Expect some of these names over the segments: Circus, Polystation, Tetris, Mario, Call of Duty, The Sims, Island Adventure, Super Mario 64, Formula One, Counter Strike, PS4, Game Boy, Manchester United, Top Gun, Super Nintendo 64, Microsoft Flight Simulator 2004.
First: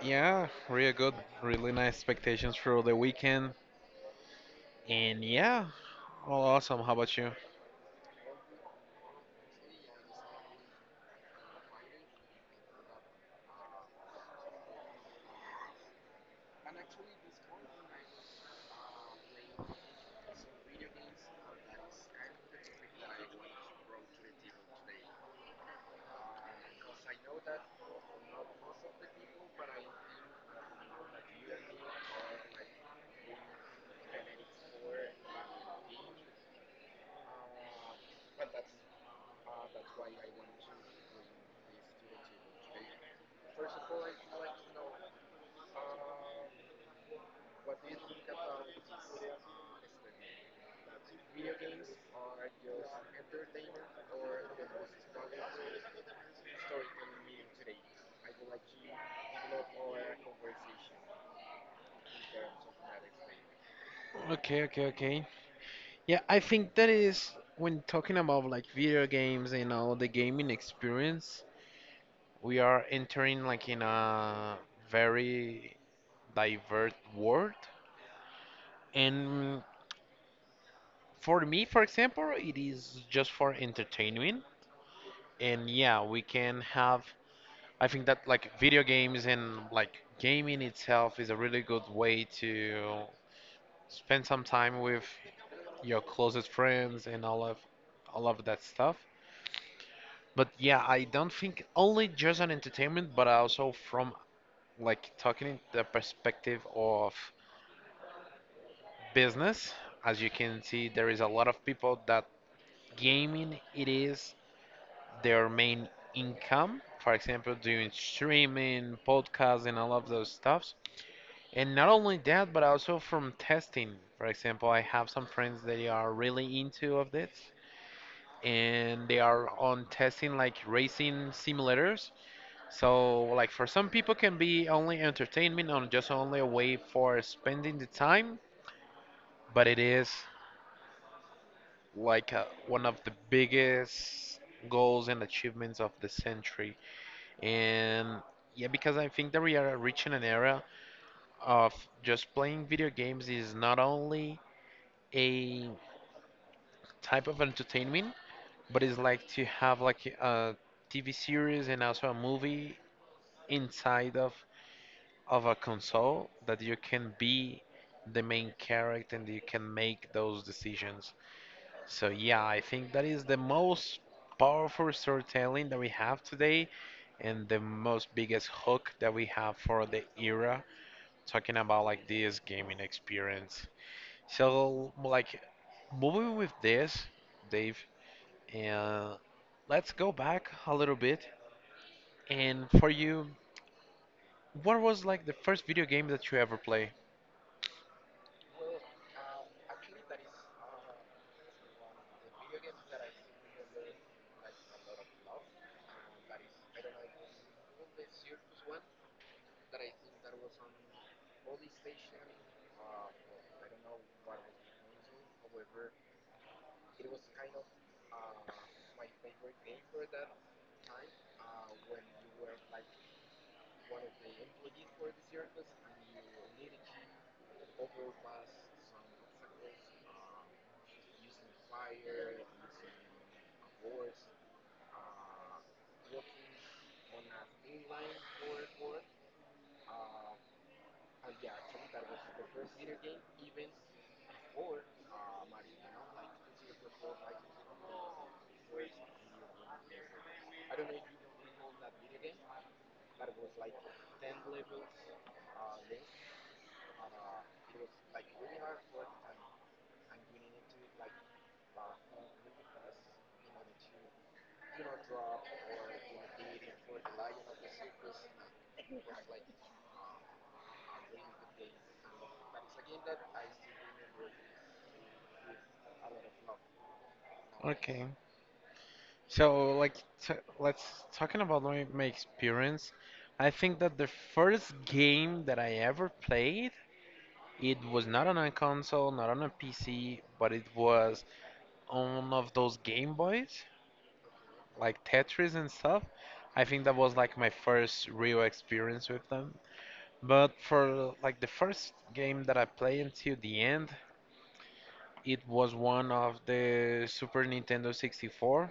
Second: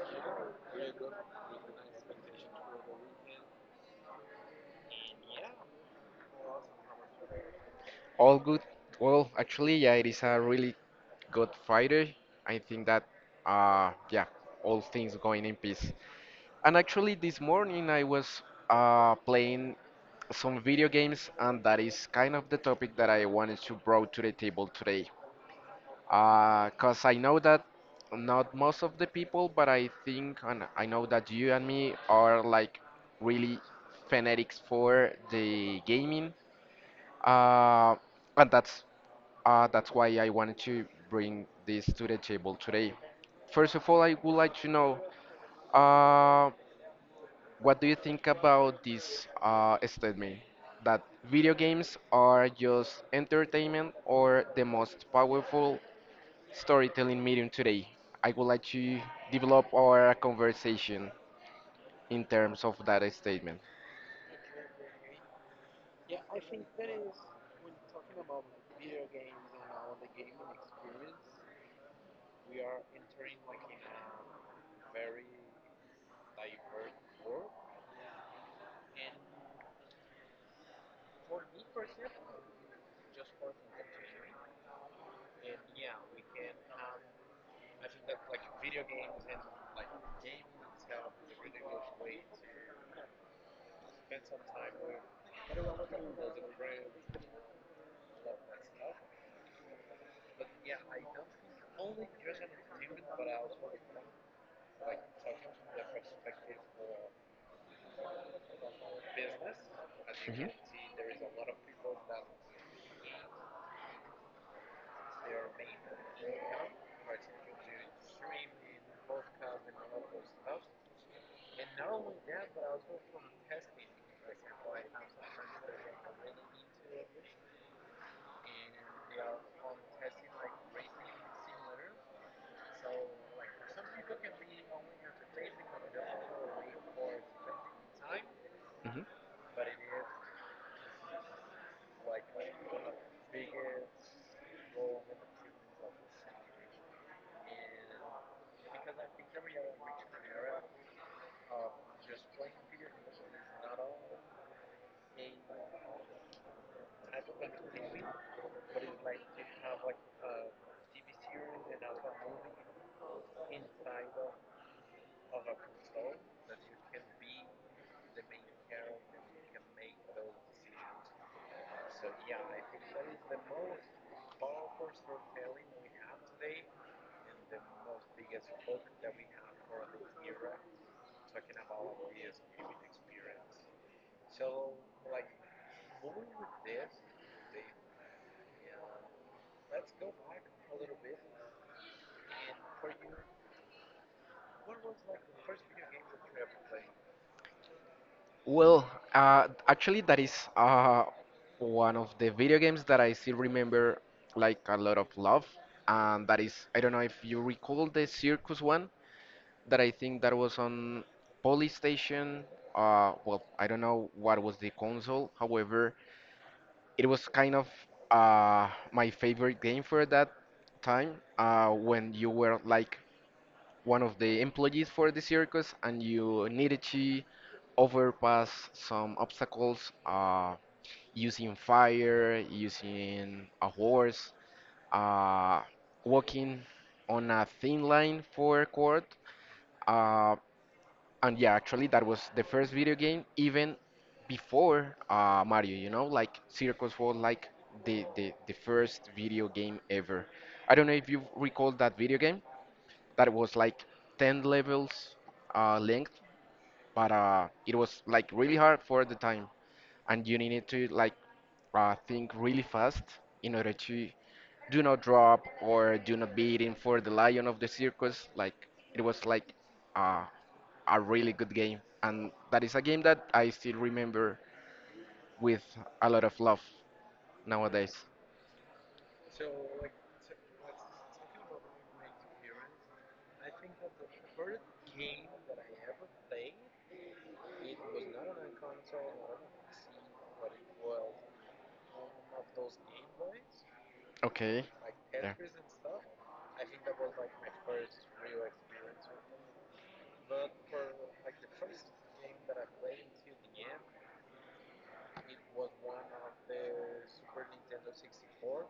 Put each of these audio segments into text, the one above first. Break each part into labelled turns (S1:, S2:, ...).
S1: Yeah, really good, really nice expectations for the weekend. And yeah, all awesome. How about you?
S2: All good. Well, actually, yeah, it is a really good Friday. I think that, yeah, all things going in peace. And actually, this morning I was playing some video games, and that is kind of the topic that I wanted to bring to the table today. Cause I know that not most of the people, but I think and I know that you and me are like really fanatics for the gaming. Uh, and that's why I wanted to bring this to the table today. First of all, I would like to know uh, what do you think about this statement that video games are just entertainment or the most powerful storytelling medium today. I would like to develop our conversation in terms of that statement.
S1: Okay, okay, okay. Yeah, I think that is when talking about like video games and all the gaming experience, we are entering like in a very diverse world. And for me, for example, it is just for entertainment. And yeah, we can have I think that like video games and like gaming itself is a really good way to spend some time with your closest friends and all of that stuff. But yeah, I don't think only just on entertainment, but also from like talking in the perspective of business. As you
S2: Mhm.
S1: can see, there is a lot of people that gaming it is their main income. For example, doing streaming, podcasts, and all of those stuffs. And not only that, but also from testing. For example, I have some friends that are really into of this and they are on testing like racing simulators. So like for some people can be only entertainment or just only a way for spending the time,
S2: Mhm.
S1: but it is like one of the biggest goals and achievements of the century. And yeah, because I think that we are reaching an era of just playing video games is not only a type of entertainment, but it's like to have like a TV series and also a movie inside of a console that you can be the main character and you can make those decisions. So yeah, I think that is the most powerful storytelling that we have today and the most biggest hook that we have for the era talking about like this gaming experience. So like moving with this, Dave, and let's go back a little bit. And for you, what was like the first video game that you ever played?
S2: Well, actually, that is one of the video games that I still remember like a lot of love. And that is, I don't know if you recall the circus one that I think that was on Polystation. Well, I don't know what was the console. However, it was kind of my favorite game for that time when you were like one of the employees for the circus and you needed to overpass some obstacles using fire, using a horse, uh, walking on a thin line for a court. Uh, and yeah, actually, that was the first video game even before Mario. You know, like Circus was like the first video game ever. I don't know if you recall that video game. That was like 10 levels length, but it was like really hard for the time, and you needed to think really fast in order to do not drop or do not beat in for the lion of the circus. Like it was like uh, a really good game, and that is a game that I still remember with a lot of love nowadays.
S1: Okay. So like t let's talking about my experience. I think that the first game that I ever played, it was not on a console, not on a PC, but it was on one of those Game Boys,
S2: Okay.
S1: like
S2: Yeah.
S1: Tetris and stuff. I think that was like my first real experience with them. But for like the first game that I played until the end, it was one of the Super Nintendo 64.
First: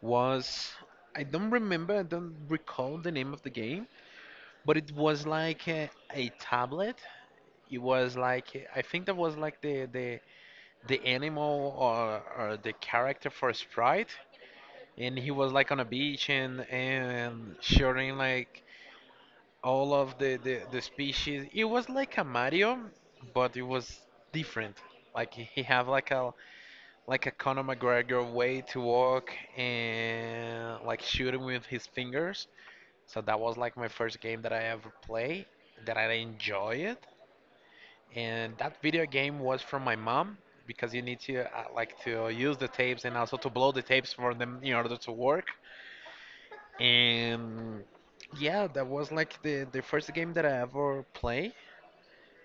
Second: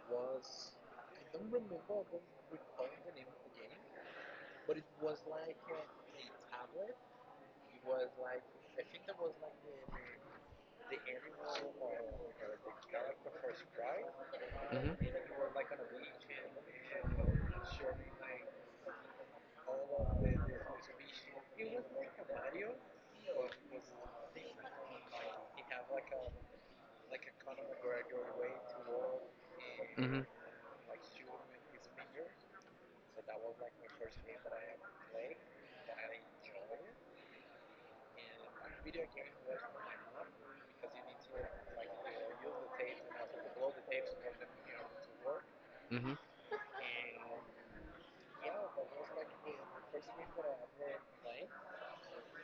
S1: Was I don't remember, I don't recall the name of the game, but it was like a tablet. It was like I think that was like the animal or the character for Sprite, and he was like on a beach and shooting like all of the species. It was like a Mario, but it was different. Like he have like a Conor McGregor way to walk
S2: Mhm. Mhm.
S1: and like shooting with his fingers. So that was like my first game that I ever played that I enjoy it. And that video game was from my mom because you need to like to use the tapes and also to blow the tapes for them in order to work.
S2: Mhm.
S1: And yeah, that was like the first game that I ever played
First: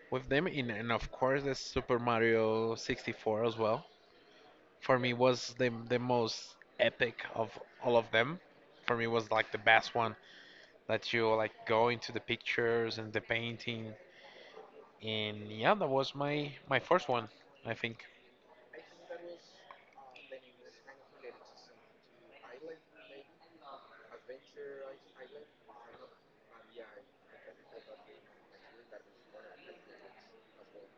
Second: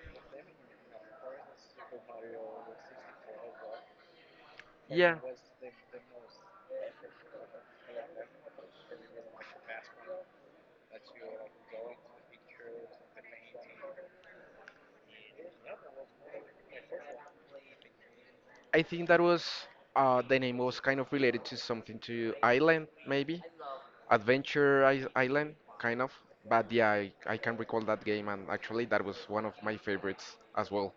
S1: with them in, and of course the Super Mario 64 as well. For me
S2: Yeah.
S1: was the most epic of all of them. For me was like the best one that you like go into the pictures and the painting and yeah, that was my first one, I think.
S2: I think that was the name was kind of related to something to Island, maybe Adventure Island, kind of. But yeah, I can recall that game, and actually that was one of my favorites as well.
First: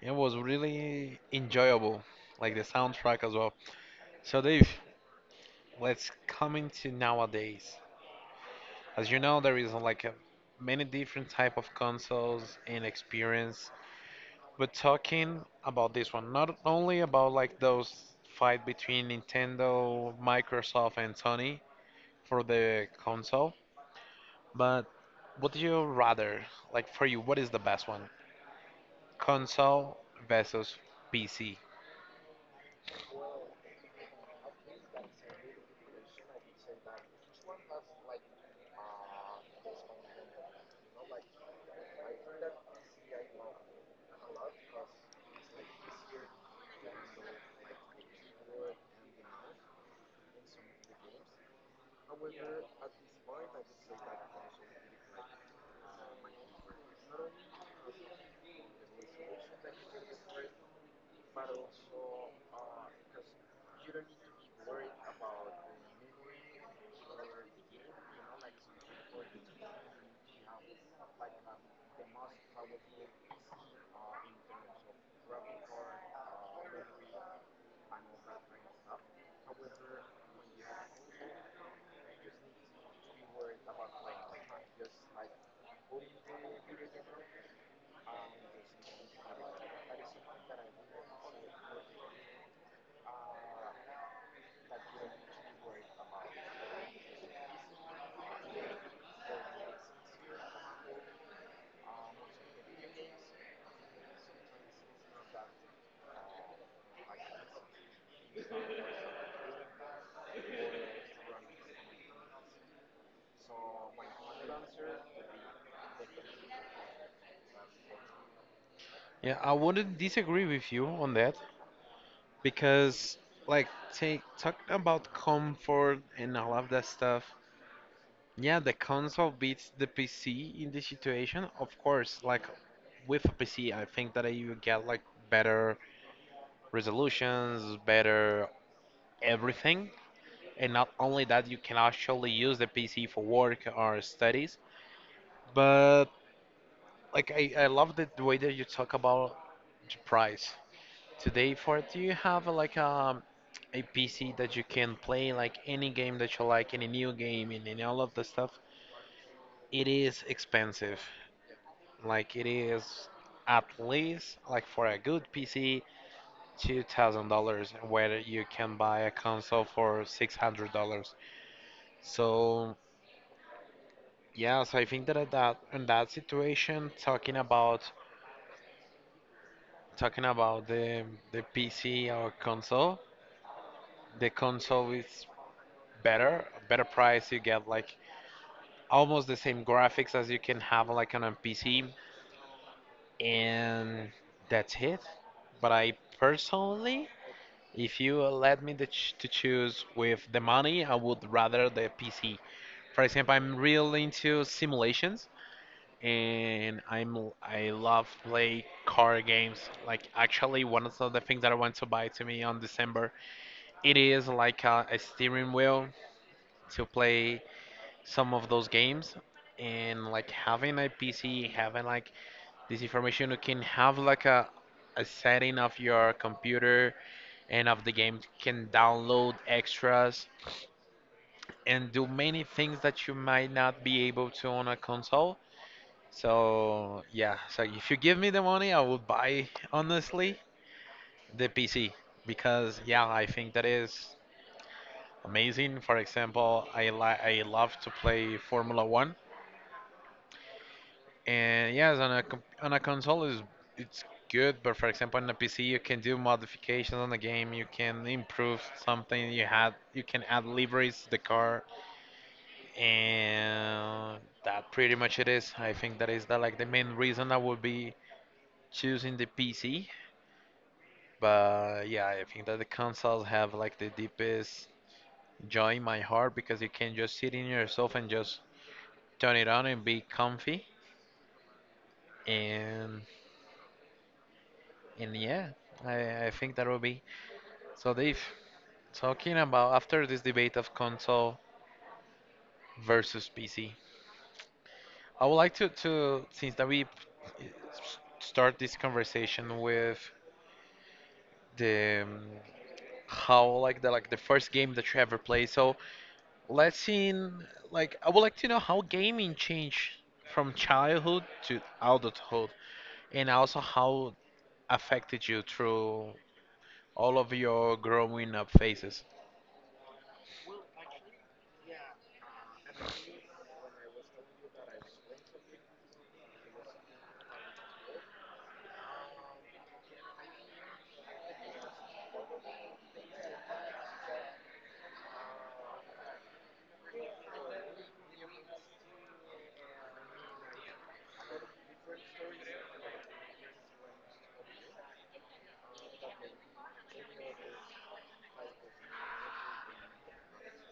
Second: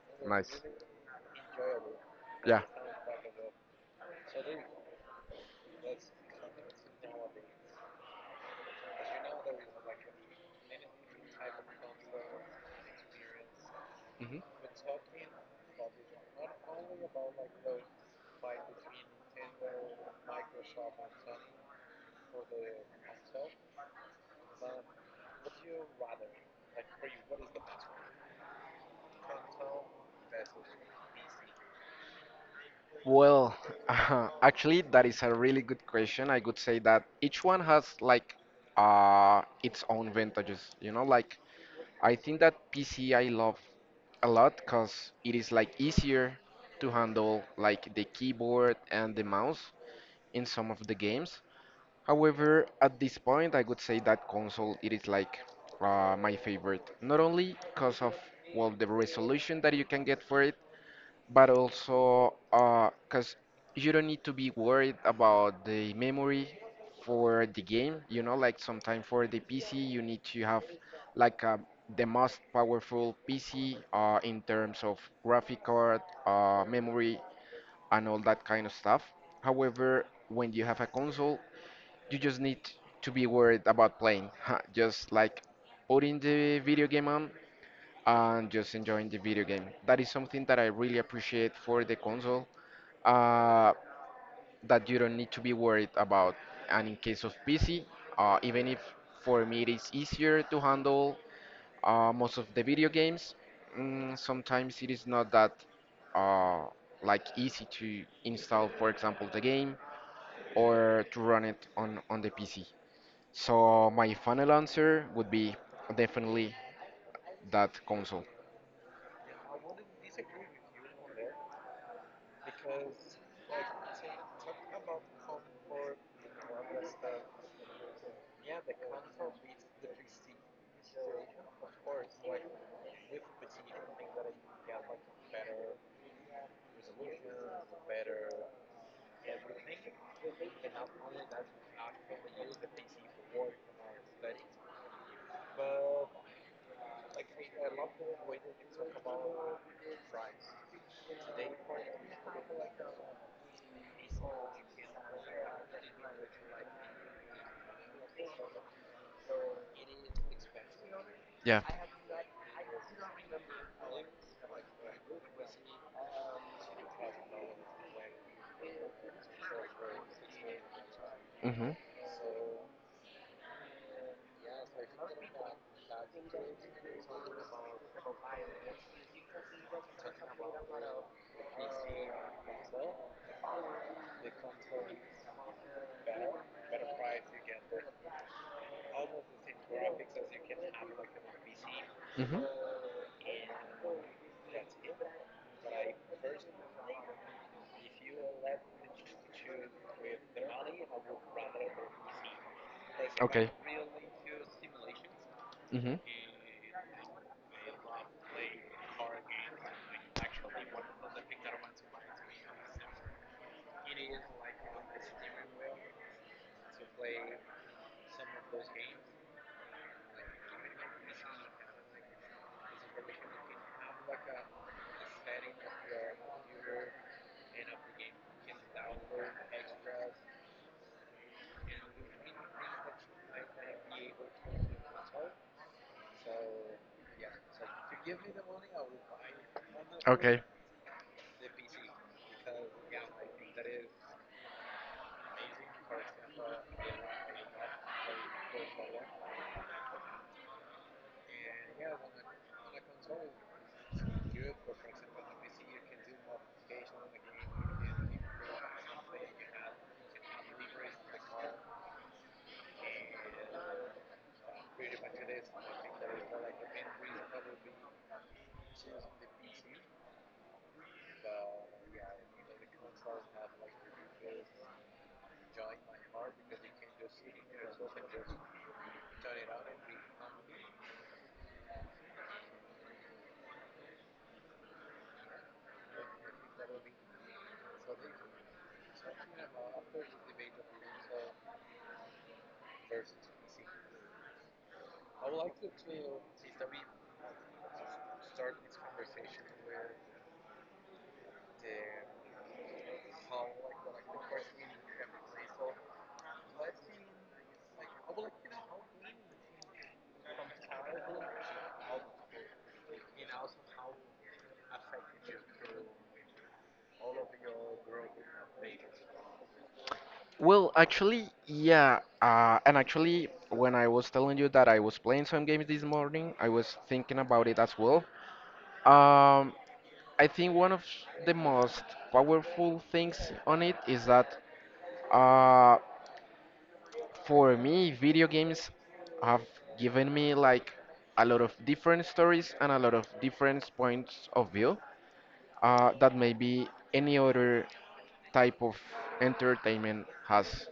S1: It was
S2: Nice.
S1: really enjoyable, like
S2: Yeah.
S1: the soundtrack as well. So Dave, let's come into nowadays. As you know, there is like many different type of consoles and experience. But talking about this one, not only about like those fight between Nintendo, Microsoft, and Sony for the console, but what do you rather like for you? What is the best one? Console versus PC.
S2: Well, actually, that is a really good question. I could say that each one has like its own vantages, like I think that PC I love a lot because it is like easier to handle like the keyboard and the mouse in some of the games. However, at this point, I would say that console it is like my favorite, not only because of well the resolution that you can get for it, but also because you don't need to be worried about the memory for the game, like sometimes for the PC you need to have like the most powerful PC in terms of graphic card, memory and all that kind of stuff. However, when you have a console, you just need to be worried about playing just like putting the video game on and just enjoying the video game. That is something that I really appreciate for the console, uh, that you don't need to be worried about. And in case of PC, even if for me it is easier to handle most of the video games, sometimes it is not that uh, like easy to install, for example, the game or to run it on the PC. So my final answer would be definitely that console.
S1: Yeah, I wouldn't disagree with you on that because like take talking about comfort and all of that stuff. Yeah, the console beats the PC in this situation, of course. Like with a PC, I think that you get like better resolutions, better everything. And not only that, you can actually use the PC for work or studies. But like I love the way that you talk about the price. Today for it, do you have like a PC that you can play like any game that you like, any new game and all of the stuff? It is expensive.
S2: Yeah.
S1: Like it is at least like for a good PC, $2,000, where you can buy a console for $600.
S2: Mhm.
S1: So yeah, so I think that at that in that situation, talking about the PC or console, the console is better, better price. You get like almost the same graphics as you can have like on a PC,
S2: Mhm.
S1: and that's it. But I personally If you let me to choose with the money, I would rather the PC. For example,
S2: Okay.
S1: I'm real into simulations,
S2: Mhm.
S1: and I love play car games. Like actually, one of the things that I want to buy to me on December, it is like a steering wheel to play some of those games. And like having a PC, having like this information, you can have like a setting of your computer and of the game can download extras and do many things that you might not be able to on a console. So yeah, so if you give me the money, I would buy honestly
S2: Okay.
S1: the PC because yeah, I think that is amazing. For example, I love to play Formula One, and yes, on a on a console is it's good, but for example on a PC you can do modifications on the game, you can improve something, you can add liveries to the car, and that pretty much it is. I think that is the like the main reason I would be choosing the PC. But yeah, I think that the consoles have like the deepest joy in my heart because you can just sit in yourself and just turn it on and be comfy. And and yeah, I think that will be. So Dave, talking about after this debate of console versus PC, I would like to since that we start this conversation with the how like the first game that you ever played. So let's see in like I would like to know how gaming changed from childhood to adulthood, and also how affected you through all of your growing up phases.
S2: Well, actually, yeah. And actually, when I was telling you that I was playing some games this morning, I was thinking about it as well. Um, I think one of the most powerful things on it is that uh, for me, video games have given me like a lot of different stories and a lot of different points of view that maybe any other type of entertainment has.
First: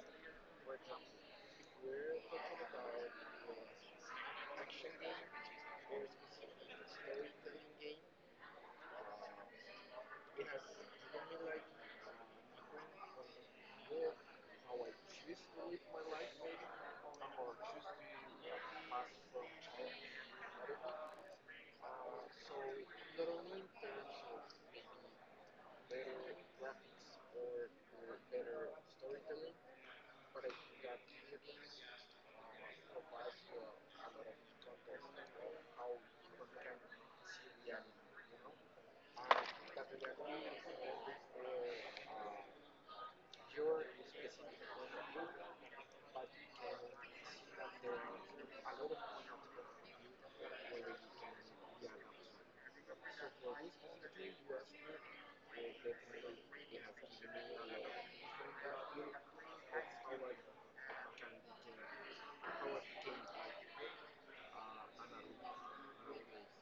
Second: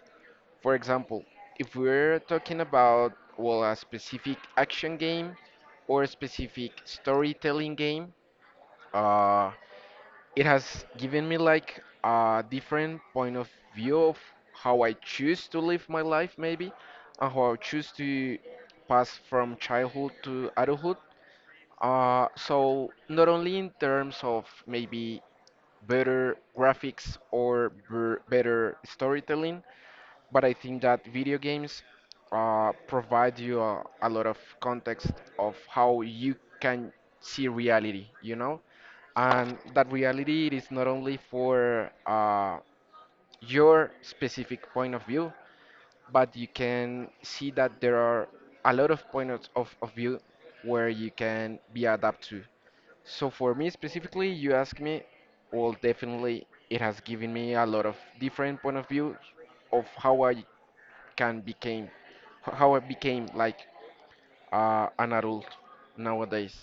S2: For example, if we're talking about well a specific action game or a specific storytelling game, uh, it has given me like a different point of view of how I choose to live my life, maybe, and how I choose to pass from childhood to adulthood. So not only in terms of maybe better graphics or better storytelling, but I think that video games provide you a lot of context of how you can see reality, and that reality it is not only for your specific point of view, but you can see that there are a lot of points of view where you can be adapt to. So for me specifically, you ask me, well, definitely it has given me a lot of different point of view of can became how I became like an adult nowadays.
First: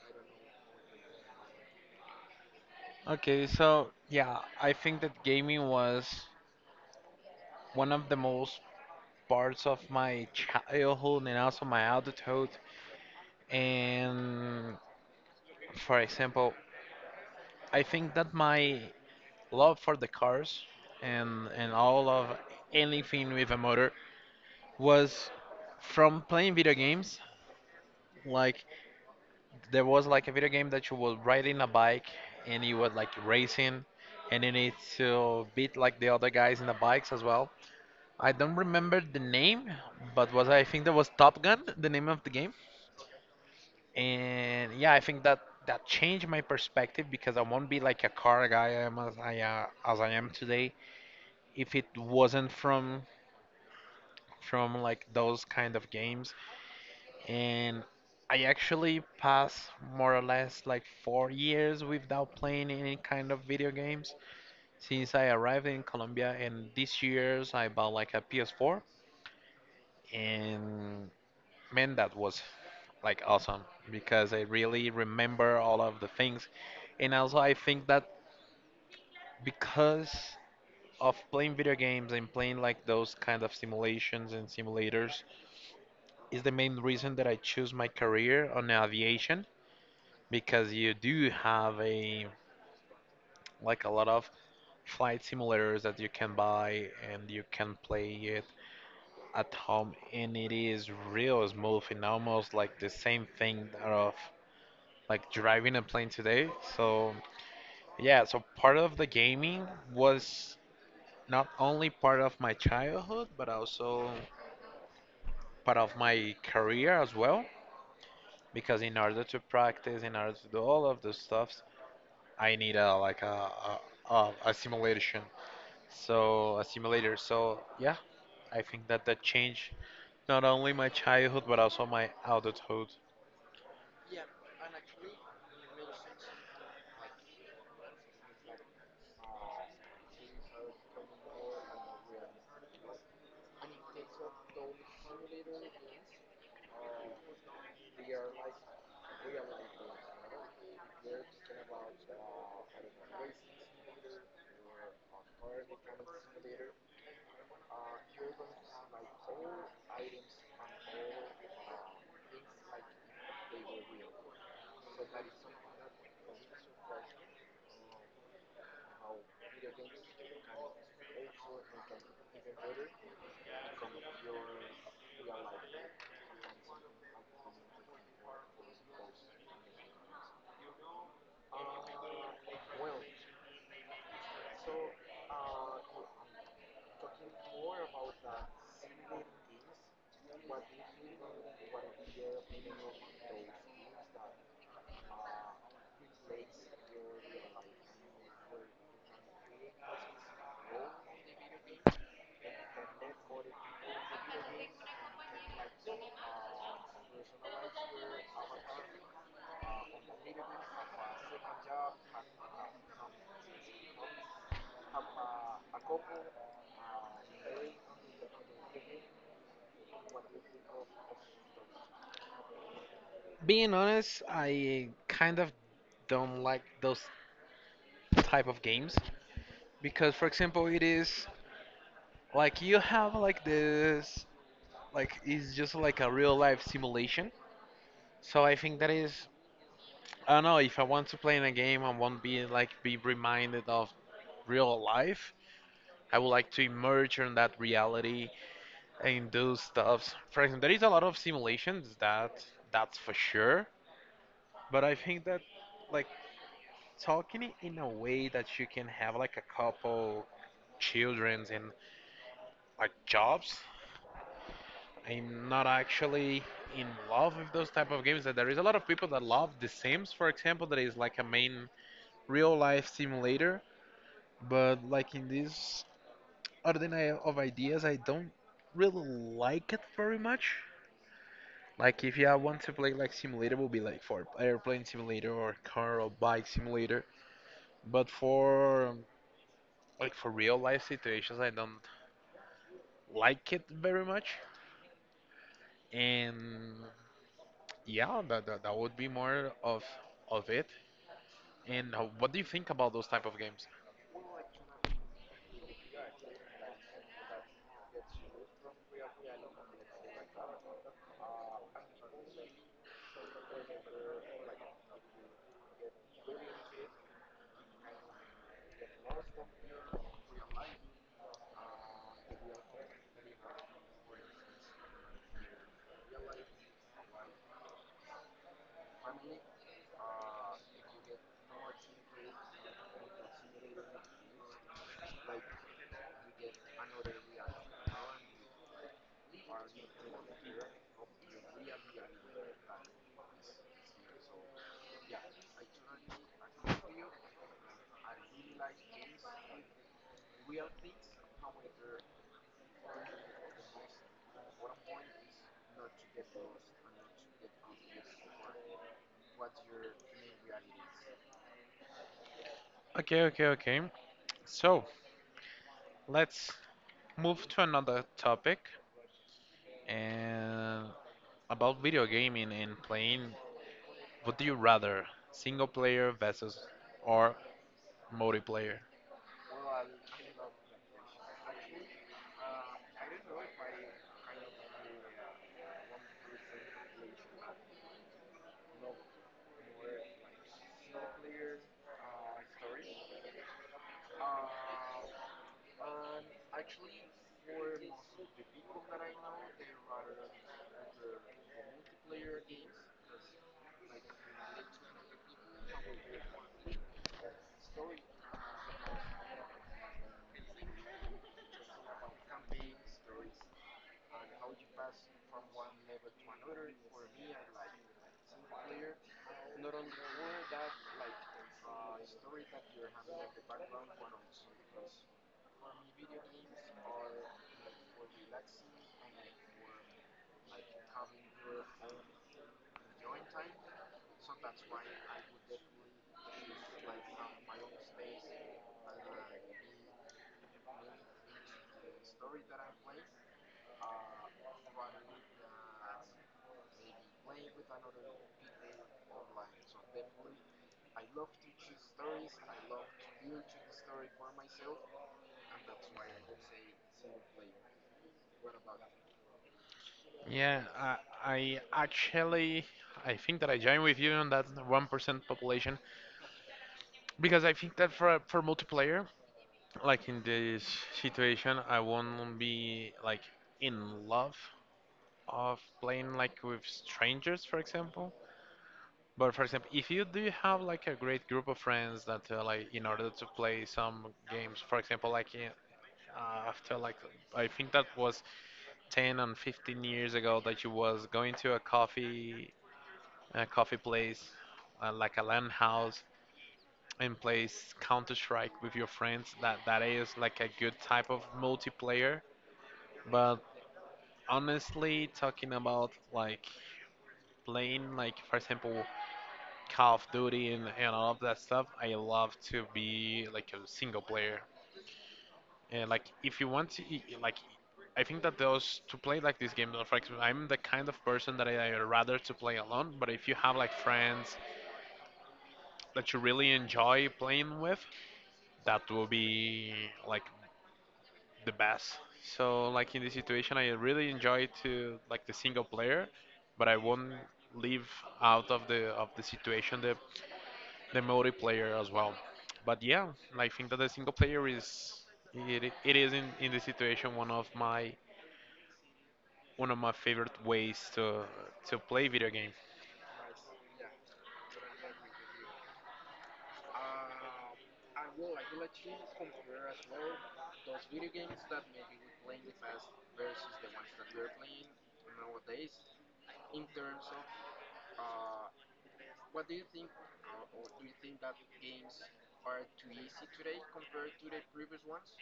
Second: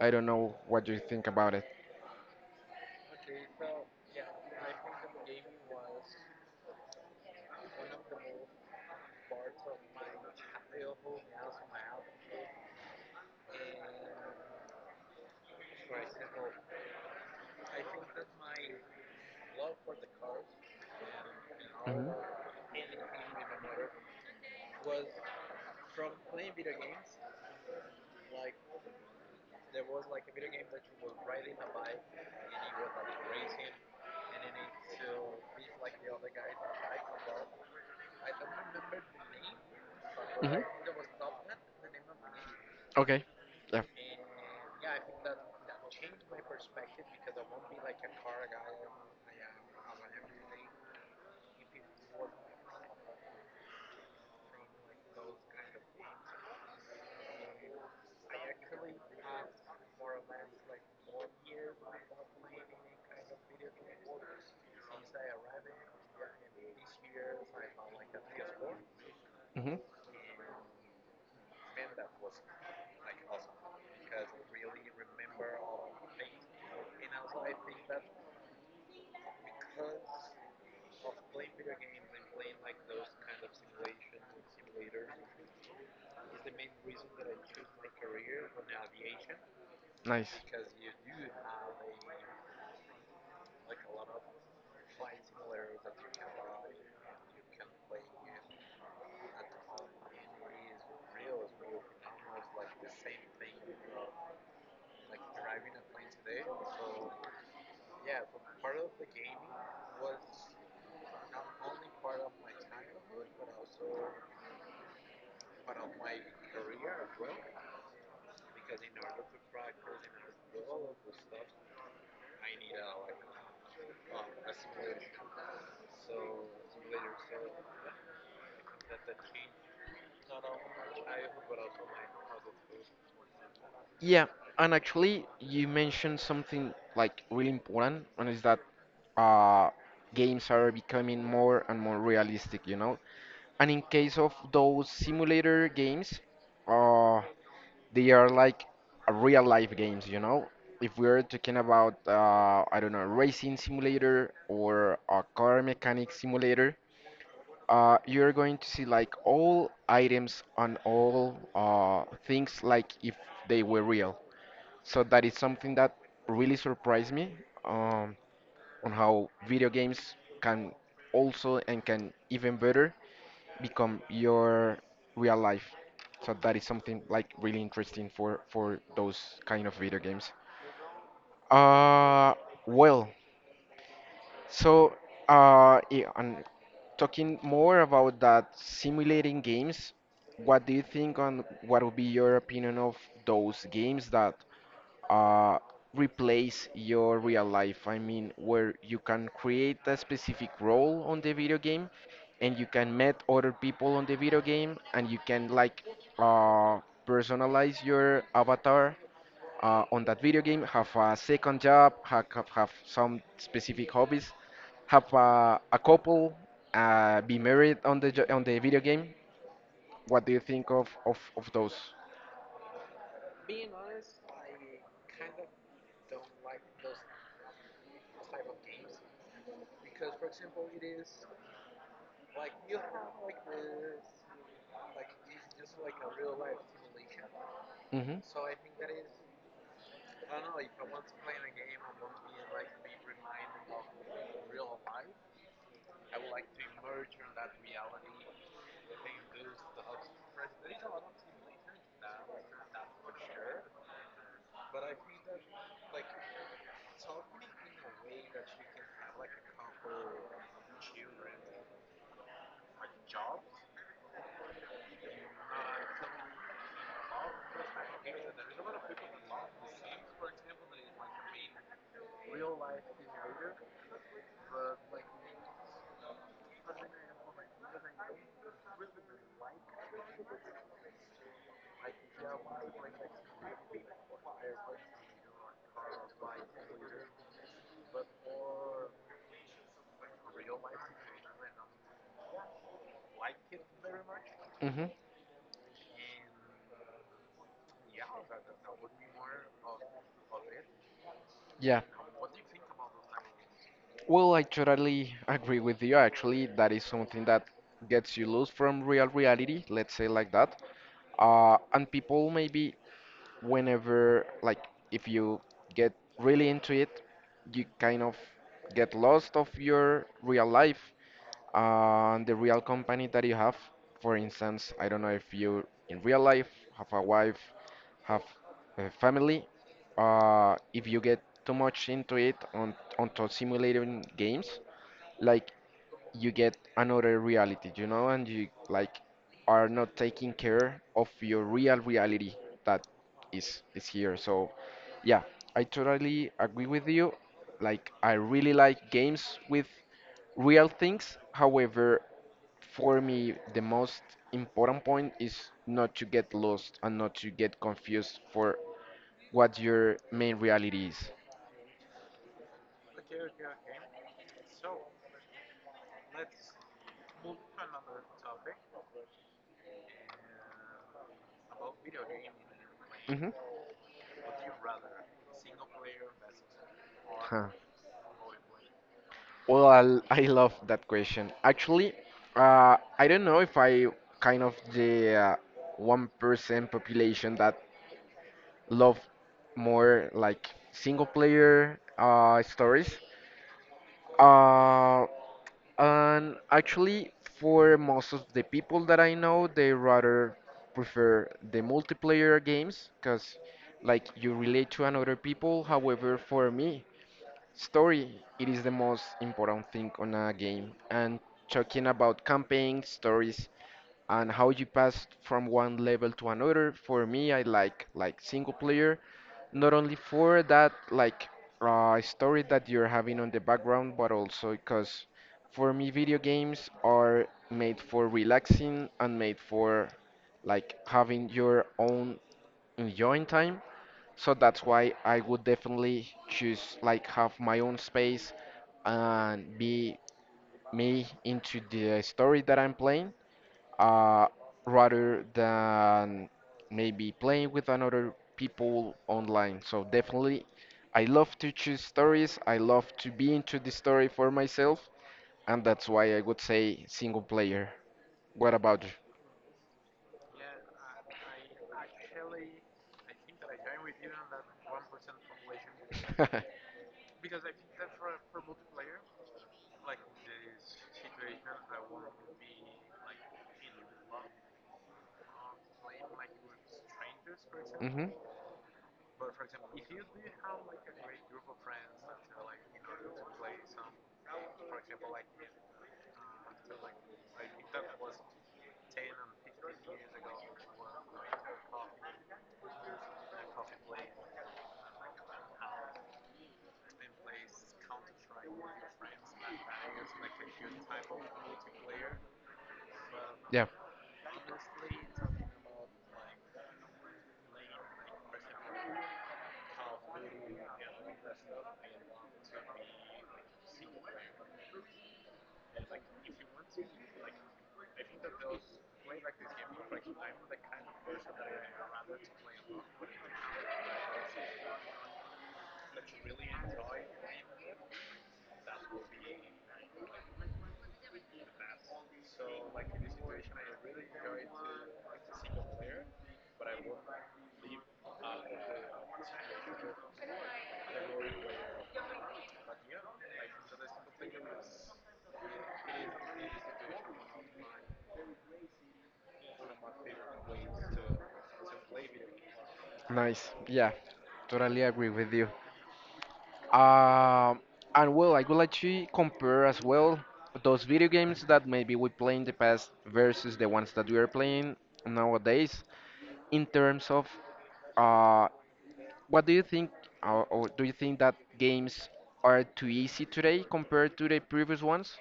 S2: I don't know what you think about it.
S1: Okay, so yeah, I think that gaming was one of the most parts of my childhood and also my adulthood. And for example, I think that my love for the cars and all of
S2: Hmm.
S1: anything with a motor was from playing video games. Like there was like a video game that you were riding a bike and you were like racing and you need to beat like the other guys in the bikes as well. I don't remember the name, but was
S2: Hmm.
S1: I think that was Top Gun, the name of the game.
S2: Okay. Yeah.
S1: And yeah, I think that that changed my perspective because I won't be like a car guy I am as I am today if it wasn't from like those kind of games, and I actually passed more or less like 4 years without playing any kind of video games since I arrived in Colombia and this year's I bought like a PS4,
S2: Hmm.
S1: and man that was like awesome because I really remember all of the things, and also I think that because of playing video games and playing like those kind of simulations and simulators is the main reason that I choose my career on aviation
S2: Nice.
S1: because you do have a like a lot of flight simulators that you can buy and you can play it at home and it is real smooth and almost like the same thing of like driving a plane today. So yeah, so part of the gaming was not only part of my childhood but also part of my career as well because in order to practice in order to do all of the stuff I need a like a simulation. So a simulator. So yeah, I think that that changed not only my childhood but also my adulthood.
S2: Yeah, and actually, you mentioned something like really important, and is that uh, games are becoming more and more realistic, you know? And in case of those simulator games, uh, they are like real life games, you know? If we're talking about, I don't know, racing simulator or a car mechanic simulator, you're going to see like all items on all things like if they were real. So that is something that really surprised me um, on how video games can also and can even better become your real life. So that is something like really interesting for those kind of video games. Uh, well, so yeah, and talking more about that simulating games, what do you think on what would be your opinion of those games that uh, replace your real life? I mean, where you can create a specific role on the video game and you can meet other people on the video game and you can like uh, personalize your avatar on that video game, have a second job, have some specific hobbies, have a couple, be married on the video game. What do you think of those?
S1: Being honest, I kind of don't like those type of games because, for example, it is like you have like this like it's just like a real life simulation.
S2: Hmm.
S1: So I think that is I don't know if I want to play in a game, I won't be like be reminded of real life. I would like to emerge in that reality and do stuff. For example, there is a lot of simulations that that's for sure. But I think that like talking in a way that you can have like a couple childrens and like jobs. I'm not actually in love with those type of games. That there is a lot of people that love The Sims, for example, that is like a main real life simulator. But like in this ordinary of ideas, I don't really like it very much. Like if you want to play like simulator, will be like for airplane simulator or car or bike simulator. But for like for real life situations, I don't like it very much.
S2: Hmm.
S1: And yeah, that would be more of it.
S2: Yeah.
S1: And what do you think about those type of games?
S2: Well, I totally agree with you. Actually, that is something that gets you loose from real reality, let's say like that. And people maybe whenever like if you get really into it, you kind of get lost of your real life on the real company that you have. For instance, I don't know if you in real life have a wife, have a family. If you get too much into it on onto simulating games, like you get another reality, and you like are not taking care of your real reality that is here. So yeah, I totally agree with you. Like I really like games with real things. However, for me the most important point is not to get lost and not to get confused for what your main reality is.
S1: Okay, okay, okay. So let's move to another topic and about video gaming and
S2: Hmm.
S1: playing. What do you rather, single player versus or
S2: Huh.
S1: multiplayer?
S2: Well, I love that question. Actually, I don't know if I kind of the 1% population that love more like single player stories. Uh, And actually, for most of the people that I know, they rather prefer the multiplayer games because, like, you relate to another people. However, for me, story it is the most important thing on a game. And talking about campaign stories and how you pass from one level to another, for me, I like single player not only for that like story that you're having on the background, but also because for me, video games are made for relaxing and made for like having your own enjoying time. So that's why I would definitely choose like have my own space and be me into the story that I'm playing uh, rather than maybe playing with another people online. So definitely, I love to choose stories. I love to be into the story for myself, and that's why I would say single player. What about you?
S1: Yeah, I actually I think that I join with you on that 1% population because I think that for multiplayer, like in this situation, I won't be like in love of playing like with strangers, for
S2: Hmm.
S1: example. But for example, if you do have like a great group of friends that like in order to play some games, for example, like in, after like I think that was 10 and 15 years ago that you was going to a coffee place, like a land house, and plays Counter Strike with your friends. That that is like a good type of multiplayer. But
S2: Yeah,
S1: honestly, talking about like playing, like for example, Call of Duty and all of that stuff, I love to be like a single player. And like if you want to, like I think that those to play like this game, like, for example, I'm the kind of person that I rather to play alone. But if you have like friends that you really enjoy playing with, that will be like the best. So like in this situation, I really enjoy to like the single player, but I won't leave out of the situation the multiplayer as well. But yeah, I think that the single player is it is in this situation one of my favorite ways to play video game.
S2: nice. Yeah, totally agree with you. Um, and well, I would like to compare as well those video games that maybe we play in the past versus the ones that we are playing nowadays in terms of uh, what do you think, or do you think that games are too easy today compared to the previous ones?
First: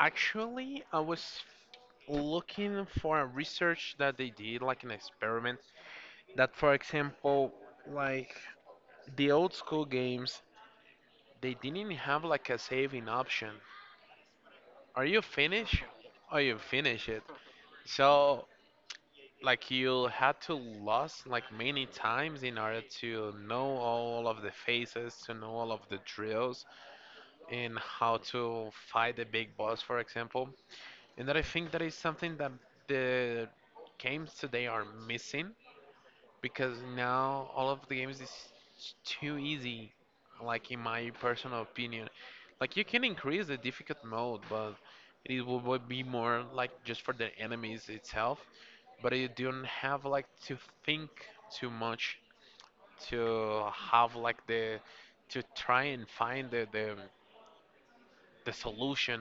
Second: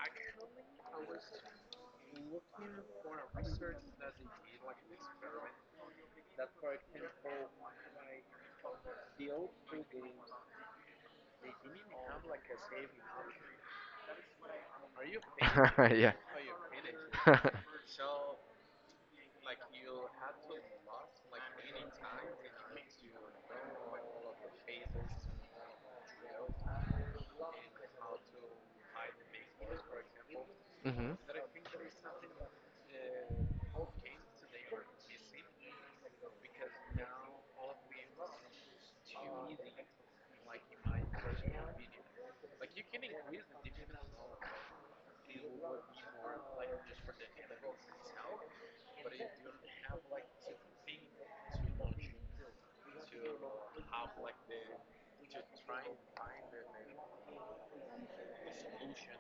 S1: Actually, I was looking for a research that they did, like an experiment, that for example, like the old school games, they didn't have like a saving option. Are you finished?
S2: Yeah.
S1: Are you finish it? So like you had to lose like many times in order to know all of the phases, to know all of the drills, and how to fight the big boss, for example.
S2: Hmm.
S1: And that I think that is something that the games today are missing because now all of the games is too easy, like in my personal opinion. Like you can increase the difficult mode, but it will be more like just for the enemies itself, but you don't have like to think too much to have like the to try and find the solution.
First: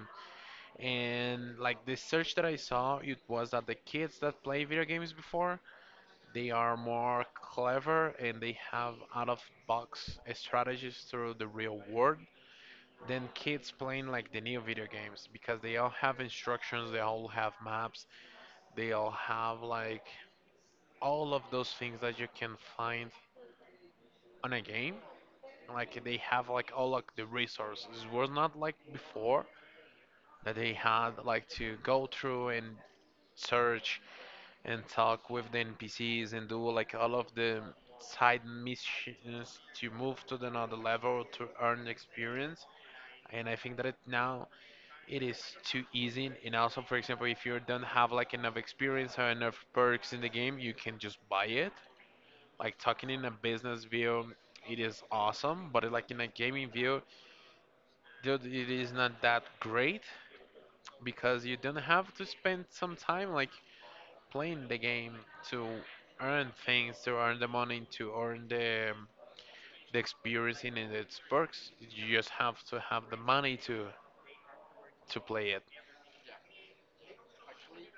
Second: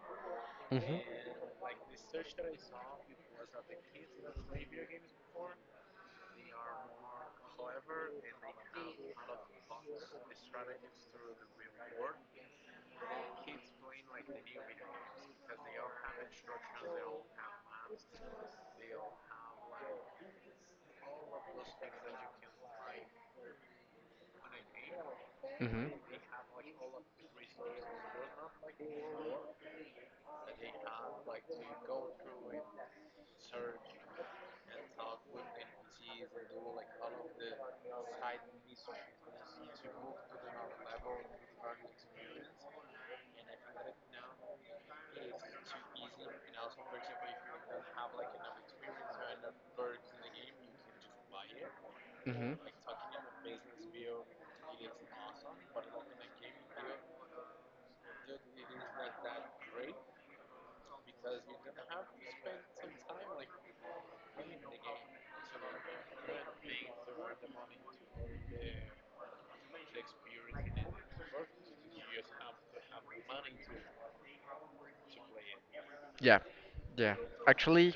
S2: Hmm.
S1: And like the search that I saw, it was that the kids that play video games before, they are more clever and they have out of box strategies through the real world than kids playing like the new video games because they all have instructions, they all have maps, they all have like all of those things that you can find on a game.
S2: Mhm.
S1: Like they have like all like the resources. It was not like before that they had like to go through and search and talk with the NPCs and do like all of the side missions to move to the another level to earn experience. And I think that now it is too easy. And also, for example, if you don't have like enough experience or enough perks in the game, you can just buy it.
S2: Mhm.
S1: Like talking in a business view, it is awesome, but like in a gaming view, dude, it is not that great because you don't have to spend some time like playing the game to earn things, to earn the money, to earn the experience in its perks. You just have to have the money to play it.
S2: Yeah, yeah. Actually,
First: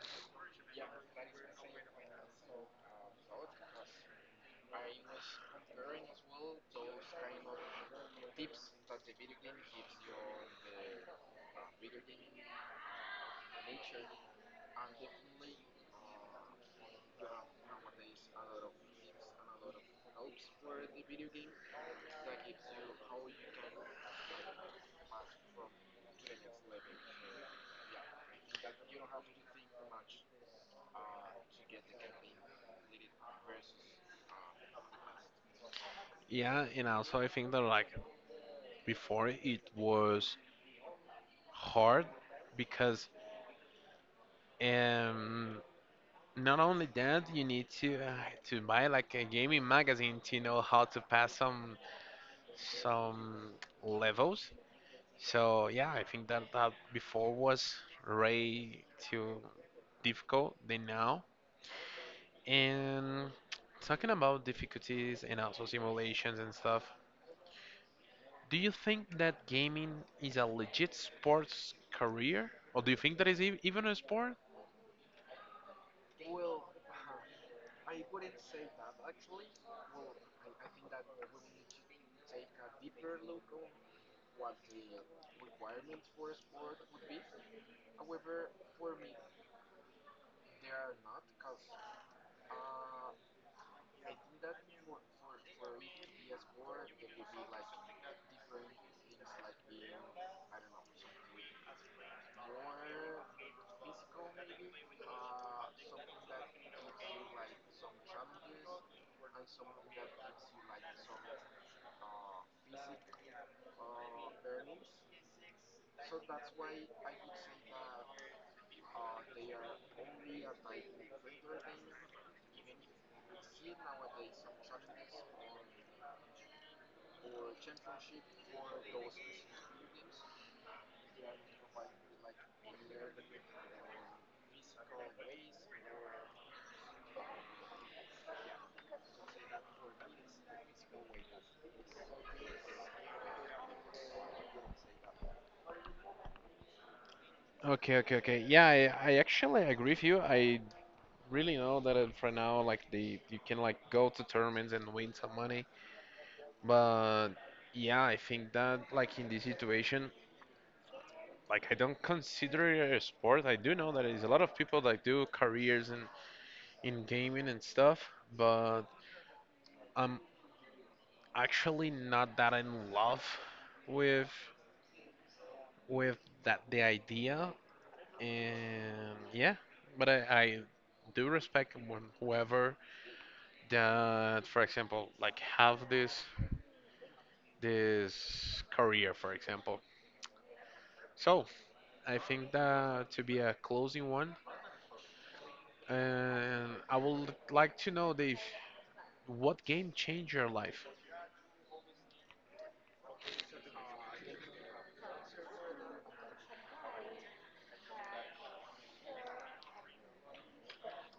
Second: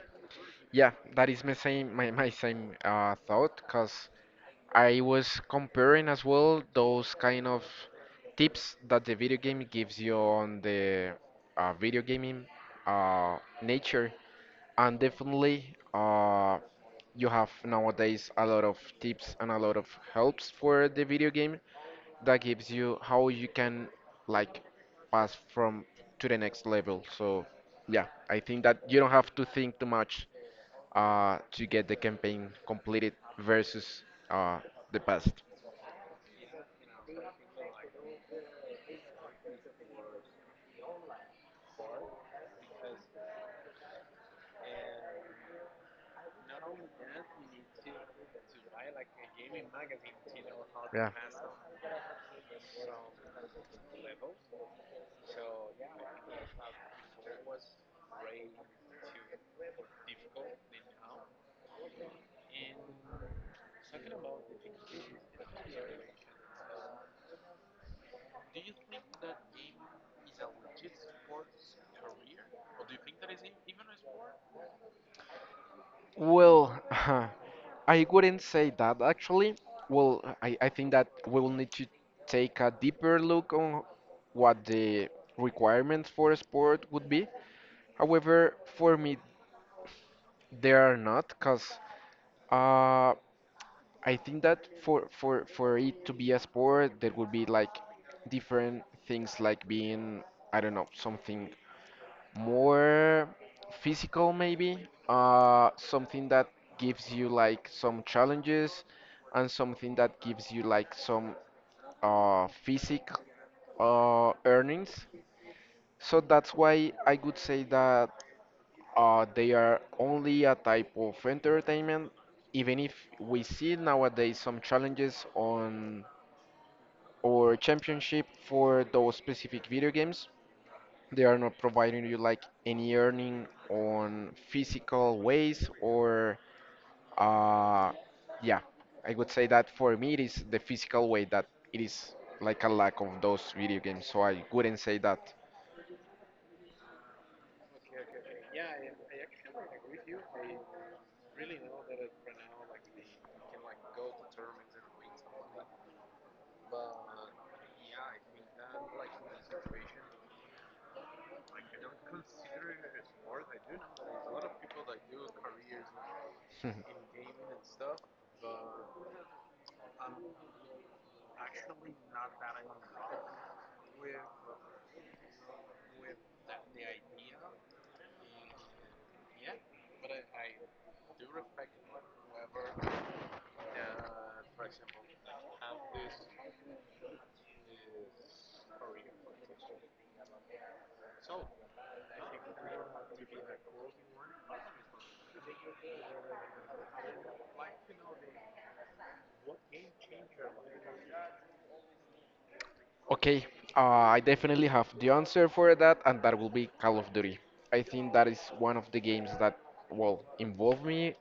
S2: yeah, that is my same thought because I was comparing as well those kind of tips that the video game gives you on the video gaming uh, nature, and definitely you have nowadays a lot of tips and a lot of helps for the video game that gives you how you can like pass from to the next level. So yeah, I think that you don't have to think too much to get the campaign completed versus uh, the past.
S1: Yeah, and also I think that like before it was hard because um not only that you need to buy like a gaming magazine to know how to
S2: Yeah.
S1: pass some levels. So yeah, I think that that before was way too. Difficult than now. And talking about difficulties and also simulations and stuff, do you think that gaming is a legit sports career? Or do you think that is even a sport?
S2: Well, I wouldn't say that actually. Well, I think that we will need to take a deeper look on what the requirements for a sport would be. However, for me, there are not, because uh, I think that for it to be a sport, there would be like different things like being, I don't know, something more physical, maybe something that gives you like some challenges and something that gives you like some physic earnings. So that's why I would say that they are only a type of entertainment, even if we see nowadays some challenges on or championship for those specific video games. They are not providing you like any earning on physical ways. Or uh yeah, I would say that for me it is the physical way that it is like a lack of those video games, so I wouldn't say that.
S1: Okay, okay, okay. Yeah, I actually agree with you. I really know that for now, like the you can like go to tournaments and win some money. But yeah, I think that like in this situation, like I don't consider it a sport. I do know that there's a lot of people that do careers in gaming and stuff, but I'm actually not that in love with with that the idea. And yeah, but I do respect whoever that, for example, like have this this career, for example. So I think that to be a closing one, and I would like to know, Dave, what game changed your life?
S2: Okay, I definitely have the answer for that, and that will be Call of Duty. I think that is one of the games that, well, involve me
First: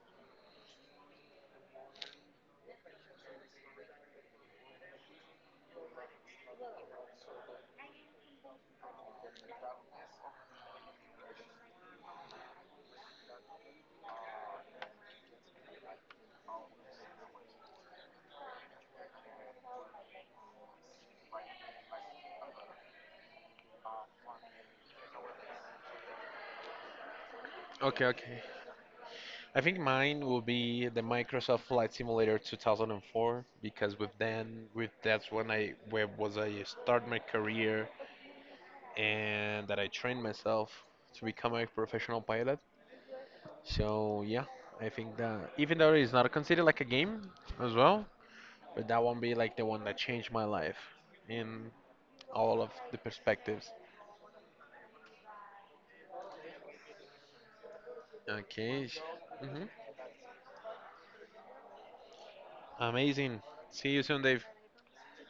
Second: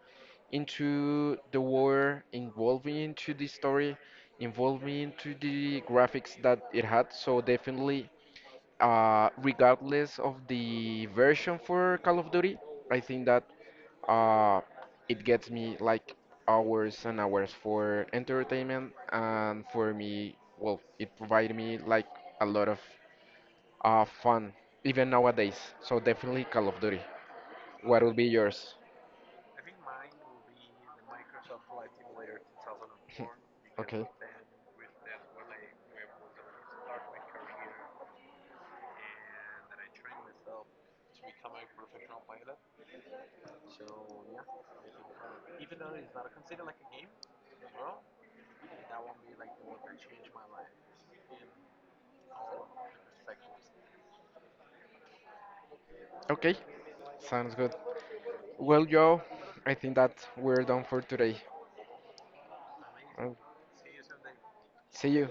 S2: into the war, involving into the story, involving into the graphics that it had. So definitely, regardless of the version for Call of Duty, I think that uh, it gets me like hours and hours for entertainment, and for me, well, it provided me like a lot of fun even nowadays. So definitely Call of Duty. What
S1: Okay,
S2: will be
S1: okay.
S2: yours?
S1: I think mine will be the Microsoft Flight Simulator 2004 because
S2: Okay.
S1: with then with that's when I where was I start my career and that I trained myself to become a professional pilot. So yeah, I think that even though it's not considered like a game as well, but that won't be like the one that changed my life in all of the perspectives.
S2: Okay. Sounds good. Well,
S1: Okay.
S2: Joe,
S1: Hmm.
S2: I think that we're done for today. Uh,
S1: Amazing. See you soon, Dave.
S2: See you.